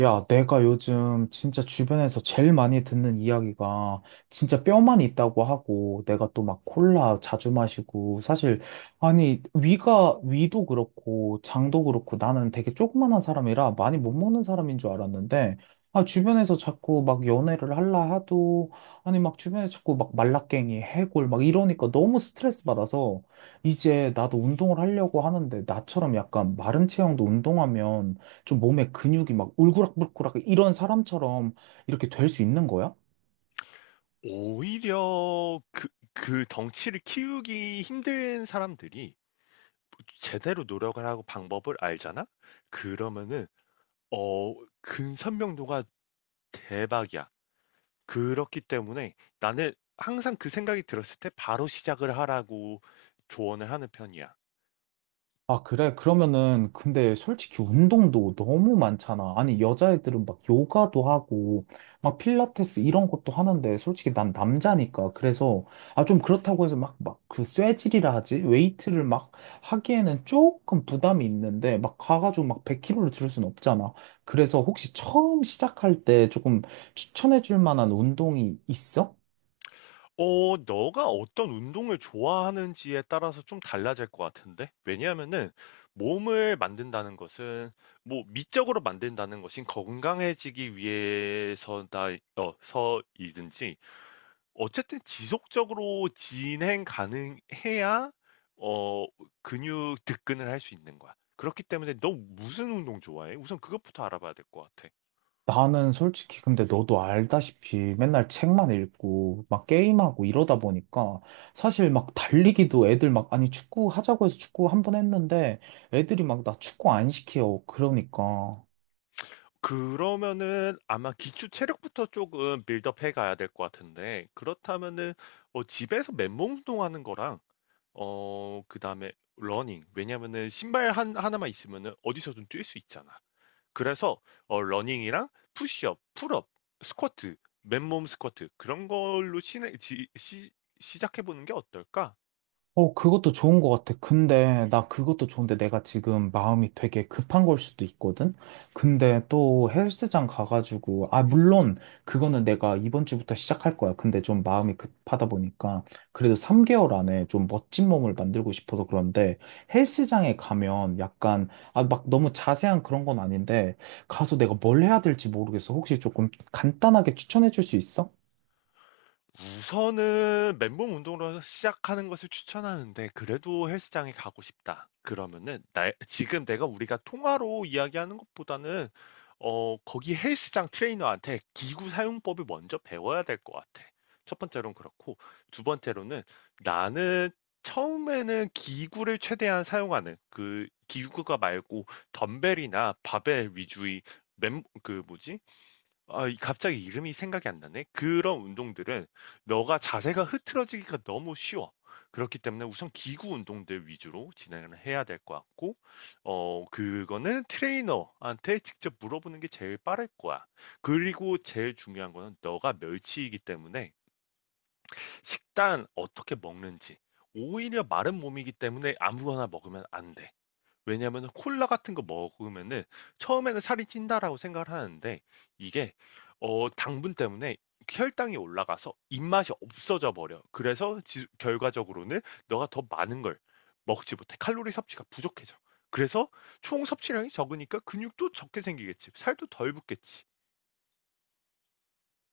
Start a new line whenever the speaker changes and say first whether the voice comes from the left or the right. right: 야, 내가 요즘 진짜 주변에서 제일 많이 듣는 이야기가 진짜 뼈만 있다고 하고 내가 또 막 콜라 자주 마시고 사실 아니 위가 위도 그렇고 장도 그렇고 나는 되게 조그만한 사람이라 많이 못 먹는 사람인 줄 알았는데 아 주변에서 자꾸 막 연애를 할라 하도 아니 막 주변에 자꾸 막 말라깽이 해골 막 이러니까 너무 스트레스 받아서 이제 나도 운동을 하려고 하는데 나처럼 약간 마른 체형도 운동하면 좀 몸에 근육이 막 울그락불그락 이런 사람처럼 이렇게 될 수 있는 거야?
left: 오히려 그 덩치를 키우기 힘든 사람들이 제대로 노력을 하고 방법을 알잖아? 그러면은, 어, 근선명도가 대박이야. 그렇기 때문에 나는 항상 그 생각이 들었을 때 바로 시작을 하라고 조언을 하는 편이야.
right: 아, 그래? 그러면은, 근데 솔직히 운동도 너무 많잖아. 아니, 여자애들은 막 요가도 하고, 막 필라테스 이런 것도 하는데, 솔직히 난 남자니까. 그래서, 아, 좀 그렇다고 해서 막, 막 그 쇠질이라 하지? 웨이트를 막 하기에는 조금 부담이 있는데, 막 가가지고 막 100kg로 들을 순 없잖아. 그래서 혹시 처음 시작할 때 조금 추천해 줄 만한 운동이 있어?
left: 너가 어떤 운동을 좋아하는지에 따라서 좀 달라질 것 같은데? 왜냐하면은 몸을 만든다는 것은 뭐 미적으로 만든다는 것인 건강해지기 위해서다, 어, 서이든지 어쨌든 지속적으로 진행 가능해야 어, 근육 득근을 할 수 있는 거야. 그렇기 때문에 너 무슨 운동 좋아해? 우선 그것부터 알아봐야 될 것 같아.
right: 나는 솔직히 근데 너도 알다시피 맨날 책만 읽고 막 게임하고 이러다 보니까 사실 막 달리기도 애들 막 아니 축구 하자고 해서 축구 한번 했는데 애들이 막 나 축구 안 시켜. 그러니까.
left: 그러면은 아마 기초 체력부터 조금 빌드업 해 가야 될 것 같은데 그렇다면은 집에서 맨몸 운동하는 거랑 그다음에 러닝, 왜냐면은 신발 한 하나만 있으면은 어디서든 뛸 수 있잖아. 그래서 러닝이랑 푸시업, 풀업, 스쿼트, 맨몸 스쿼트 그런 걸로 시작해 보는 게 어떨까? 음.
right: 어, 그것도 좋은 것 같아. 근데, 나 그것도 좋은데 내가 지금 마음이 되게 급한 걸 수도 있거든? 근데 또 헬스장 가가지고, 아, 물론, 그거는 내가 이번 주부터 시작할 거야. 근데 좀 마음이 급하다 보니까, 그래도 3개월 안에 좀 멋진 몸을 만들고 싶어서 그런데, 헬스장에 가면 약간, 아, 막 너무 자세한 그런 건 아닌데, 가서 내가 뭘 해야 될지 모르겠어. 혹시 조금 간단하게 추천해 줄 수 있어?
left: 우선은 맨몸 운동으로 시작하는 것을 추천하는데 그래도 헬스장에 가고 싶다. 그러면은 나 지금 내가 우리가 통화로 이야기하는 것보다는 거기 헬스장 트레이너한테 기구 사용법을 먼저 배워야 될 것 같아. 첫 번째로는 그렇고, 두 번째로는 나는 처음에는 기구를 최대한 사용하는 그 기구가 말고 덤벨이나 바벨 위주의 맨, 그 뭐지? 아, 이 갑자기 이름이 생각이 안 나네. 그런 운동들은 너가 자세가 흐트러지기가 너무 쉬워. 그렇기 때문에 우선 기구 운동들 위주로 진행을 해야 될 것 같고, 어, 그거는 트레이너한테 직접 물어보는 게 제일 빠를 거야. 그리고 제일 중요한 거는 너가 멸치이기 때문에 식단 어떻게 먹는지, 오히려 마른 몸이기 때문에 아무거나 먹으면 안 돼. 왜냐하면 콜라 같은 거 먹으면은 처음에는 살이 찐다라고 생각을 하는데 이게 당분 때문에 혈당이 올라가서 입맛이 없어져 버려. 그래서 결과적으로는 너가 더 많은 걸 먹지 못해. 칼로리 섭취가 부족해져. 그래서 총 섭취량이 적으니까 근육도 적게 생기겠지. 살도 덜 붙겠지.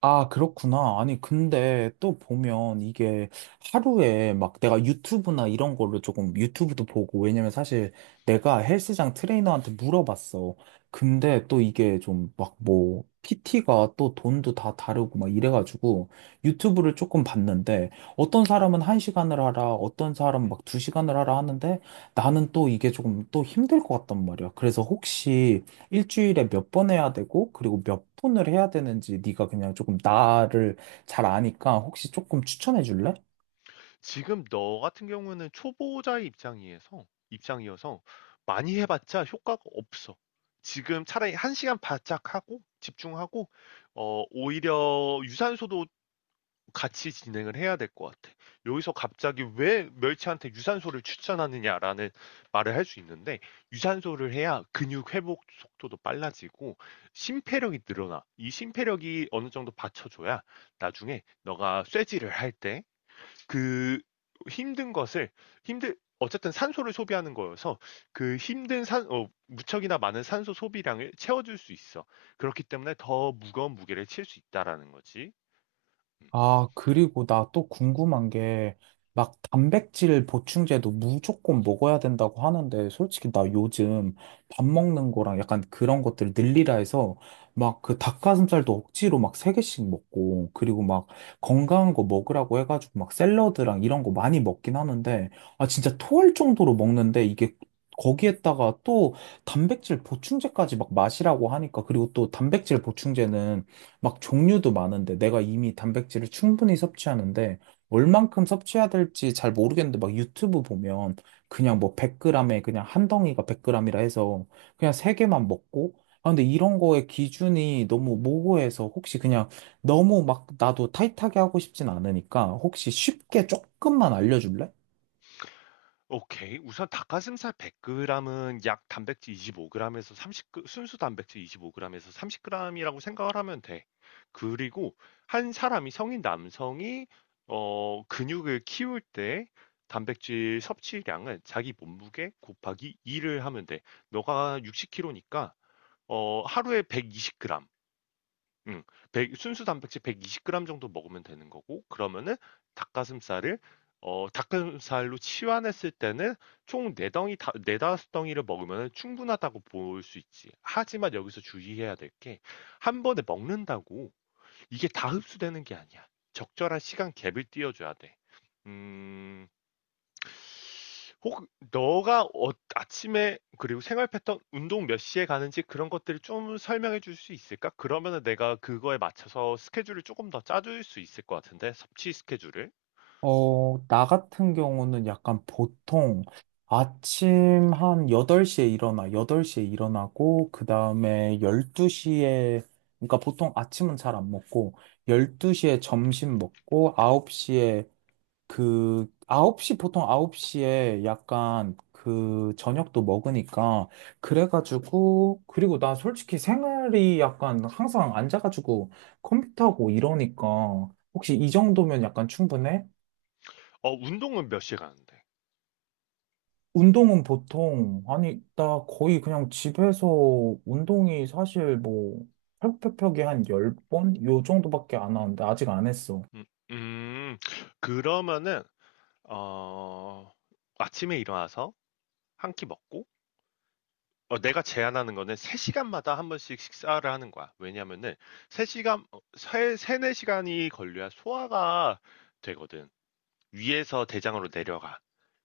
right: 아, 그렇구나. 아니, 근데 또 보면 이게 하루에 막 내가 유튜브나 이런 걸로 조금 유튜브도 보고, 왜냐면 사실 내가 헬스장 트레이너한테 물어봤어. 근데 또 이게 좀 막 뭐, PT가 또 돈도 다 다르고 막 이래가지고 유튜브를 조금 봤는데 어떤 사람은 한시간을 하라, 어떤 사람은 막 두시간을 하라 하는데 나는 또 이게 조금 또 힘들 것 같단 말이야. 그래서 혹시 일주일에 몇 번 해야 되고, 그리고 몇 분을 해야 되는지 네가 그냥 조금 나를 잘 아니까 혹시 조금 추천해 줄래?
left: 지금 너 같은 경우는 초보자의 입장이어서 입장이어서 많이 해봤자 효과가 없어. 지금 차라리 한 시간 바짝 하고 집중하고, 오히려 유산소도 같이 진행을 해야 될 것 같아. 여기서 갑자기 왜 멸치한테 유산소를 추천하느냐라는 말을 할 수 있는데, 유산소를 해야 근육 회복 속도도 빨라지고 심폐력이 늘어나. 이 심폐력이 어느 정도 받쳐줘야 나중에 너가 쇠질을 할때 그 힘든 것을 힘들 어쨌든 산소를 소비하는 거여서 무척이나 많은 산소 소비량을 채워줄 수 있어. 그렇기 때문에 더 무거운 무게를 칠 수 있다라는 거지.
right: 아, 그리고 나 또 궁금한 게, 막 단백질 보충제도 무조건 먹어야 된다고 하는데, 솔직히 나 요즘 밥 먹는 거랑 약간 그런 것들 늘리라 해서, 막 그 닭가슴살도 억지로 막 세개씩 먹고, 그리고 막 건강한 거 먹으라고 해가지고 막 샐러드랑 이런 거 많이 먹긴 하는데, 아, 진짜 토할 정도로 먹는데, 이게 거기에다가 또 단백질 보충제까지 막 마시라고 하니까, 그리고 또 단백질 보충제는 막 종류도 많은데 내가 이미 단백질을 충분히 섭취하는데 얼만큼 섭취해야 될지 잘 모르겠는데 막 유튜브 보면 그냥 뭐 100g에 그냥 한 덩이가 100g이라 해서 그냥 세 개만 먹고 아 근데 이런 거에 기준이 너무 모호해서 혹시 그냥 너무 막 나도 타이트하게 하고 싶진 않으니까 혹시 쉽게 조금만 알려줄래?
left: 오케이. 우선 닭가슴살 100 그램은 약 단백질 25 그램에서 30 그 순수 단백질 25 그램에서 30 그램이라고 생각을 하면 돼. 그리고 한 사람이 성인 남성이 근육을 키울 때 단백질 섭취량은 자기 몸무게 곱하기 2를 하면 돼. 너가 60kg니까 하루에 120 그램. 음. 백 순수 단백질 120g 정도 먹으면 되는 거고, 그러면은 닭가슴살을 어 닭가슴살로 치환했을 때는 총 4 덩이 다 4-5 덩이를 먹으면 충분하다고 볼 수 있지. 하지만 여기서 주의해야 될 게 한 번에 먹는다고 이게 다 흡수되는 게 아니야. 적절한 시간 갭을 띄워 줘야 돼. 음. 혹 너가 어 아침에 그리고 생활 패턴, 운동 몇 시에 가는지 그런 것들을 좀 설명해 줄 수 있을까? 그러면은 내가 그거에 맞춰서 스케줄을 조금 더 짜줄 수 있을 것 같은데, 섭취 스케줄을.
right: 어, 나 같은 경우는 약간 보통 아침 한 8시에 일어나, 8시에 일어나고, 그 다음에 12시에, 그러니까 보통 아침은 잘 안 먹고, 12시에 점심 먹고, 9시에 그, 9시, 보통 9시에 약간 그 저녁도 먹으니까, 그래가지고, 그리고 난 솔직히 생활이 약간 항상 앉아가지고 컴퓨터하고 이러니까, 혹시 이 정도면 약간 충분해?
left: 어, 운동은 몇 시에 가는데?
right: 운동은 보통, 아니, 나 거의 그냥 집에서 운동이 사실 뭐, 펴펴펴기 한 열 번 요 정도밖에 안 하는데, 아직 안 했어.
left: 음. 음. 그러면은 어 아침에 일어나서 한 끼 먹고, 내가 제안하는 거는 3 시간마다 한 번씩 식사를 하는 거야. 왜냐면은 3 시간 어 세 3-4 시간이 걸려야 소화가 되거든. 위에서 대장으로 내려가.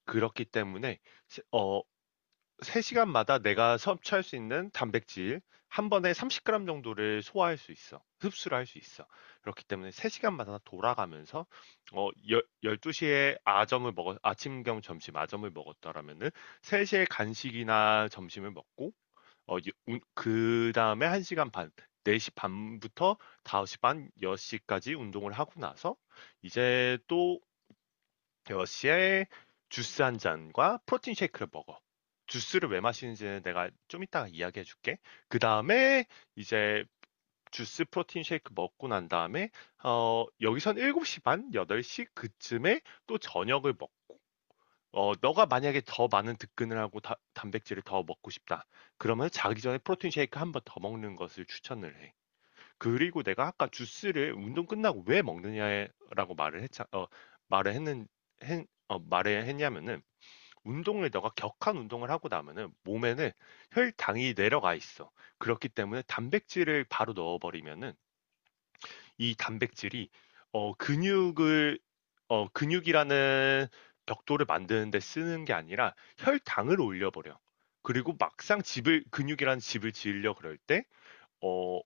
left: 그렇기 때문에 세- 어, 3시간마다 내가 섭취할 수 있는 단백질 한 번에 30g 정도를 소화할 수 있어. 흡수를 할 수 있어. 그렇기 때문에 3시간마다 돌아가면서, 어, 열, 12시에 아점을 먹어, 아침 겸 점심. 아점을 먹었더라면은 3시에 간식이나 점심을 먹고, 어, 그 다음에 1시간 반, 4시 반부터 5시 반, 6시까지 운동을 하고 나서, 이제 또 러시에 주스 한 잔과 프로틴 쉐이크를 먹어. 주스를 왜 마시는지는 내가 좀 이따가 이야기해 줄게. 그 다음에 이제 주스, 프로틴 쉐이크 먹고 난 다음에 어, 여기선 7시 반, 8시 그쯤에 또 저녁을 먹고, 어, 너가 만약에 더 많은 득근을 하고 단백질을 더 먹고 싶다. 그러면 자기 전에 프로틴 쉐이크 한 번 더 먹는 것을 추천을 해. 그리고 내가 아까 주스를 운동 끝나고 왜 먹느냐라고 말을 했자 어 말을 했는 했, 어, 말을 했냐면은, 운동을 너가 격한 운동을 하고 나면은 몸에는 혈당이 내려가 있어. 그렇기 때문에 단백질을 바로 넣어버리면은 이 단백질이 어 근육을 어 근육이라는 벽돌을 만드는 데 쓰는 게 아니라 혈당을 올려버려. 그리고 막상 집을 근육이라는 집을 지으려 그럴 때어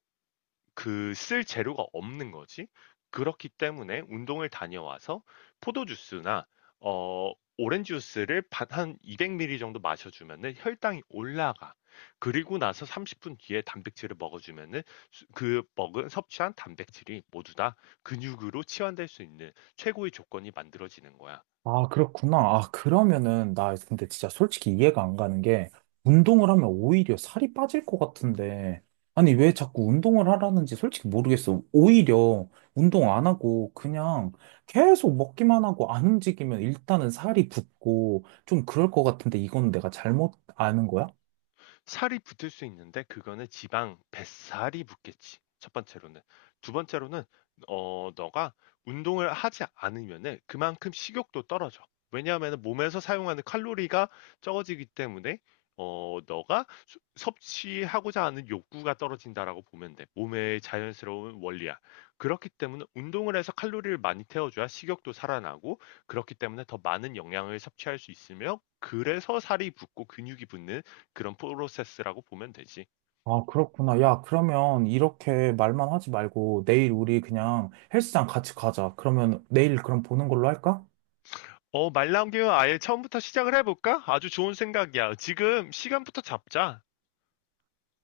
left: 그 쓸 재료가 없는 거지. 그렇기 때문에 운동을 다녀와서 포도 주스나 어, 오렌지 주스를 반 한 200ml 정도 마셔 주면은 혈당이 올라가. 그리고 나서 30분 뒤에 단백질을 먹어 주면은 수 그 먹은 섭취한 단백질이 모두 다 근육으로 치환될 수 있는 최고의 조건이 만들어지는 거야.
right: 아, 그렇구나. 아, 그러면은, 나 근데 진짜 솔직히 이해가 안 가는 게, 운동을 하면 오히려 살이 빠질 것 같은데, 아니, 왜 자꾸 운동을 하라는지 솔직히 모르겠어. 오히려 운동 안 하고, 그냥 계속 먹기만 하고 안 움직이면 일단은 살이 붙고, 좀 그럴 것 같은데, 이건 내가 잘못 아는 거야?
left: 살이 붙을 수 있는데, 그거는 지방, 뱃살이 붙겠지. 첫 번째로는. 두 번째로는 어, 너가 운동을 하지 않으면은 그만큼 식욕도 떨어져. 왜냐하면은 몸에서 사용하는 칼로리가 적어지기 때문에 너가 섭취하고자 하는 욕구가 떨어진다라고 보면 돼. 몸의 자연스러운 원리야. 그렇기 때문에 운동을 해서 칼로리를 많이 태워줘야 식욕도 살아나고, 그렇기 때문에 더 많은 영양을 섭취할 수 있으며, 그래서 살이 붙고 근육이 붙는 그런 프로세스라고 보면 되지.
right: 아, 그렇구나. 야, 그러면 이렇게 말만 하지 말고 내일 우리 그냥 헬스장 같이 가자. 그러면 내일 그럼 보는 걸로 할까?
left: 어, 말 나온 김에 아예 처음부터 시작을 해볼까? 아주 좋은 생각이야. 지금 시간부터 잡자.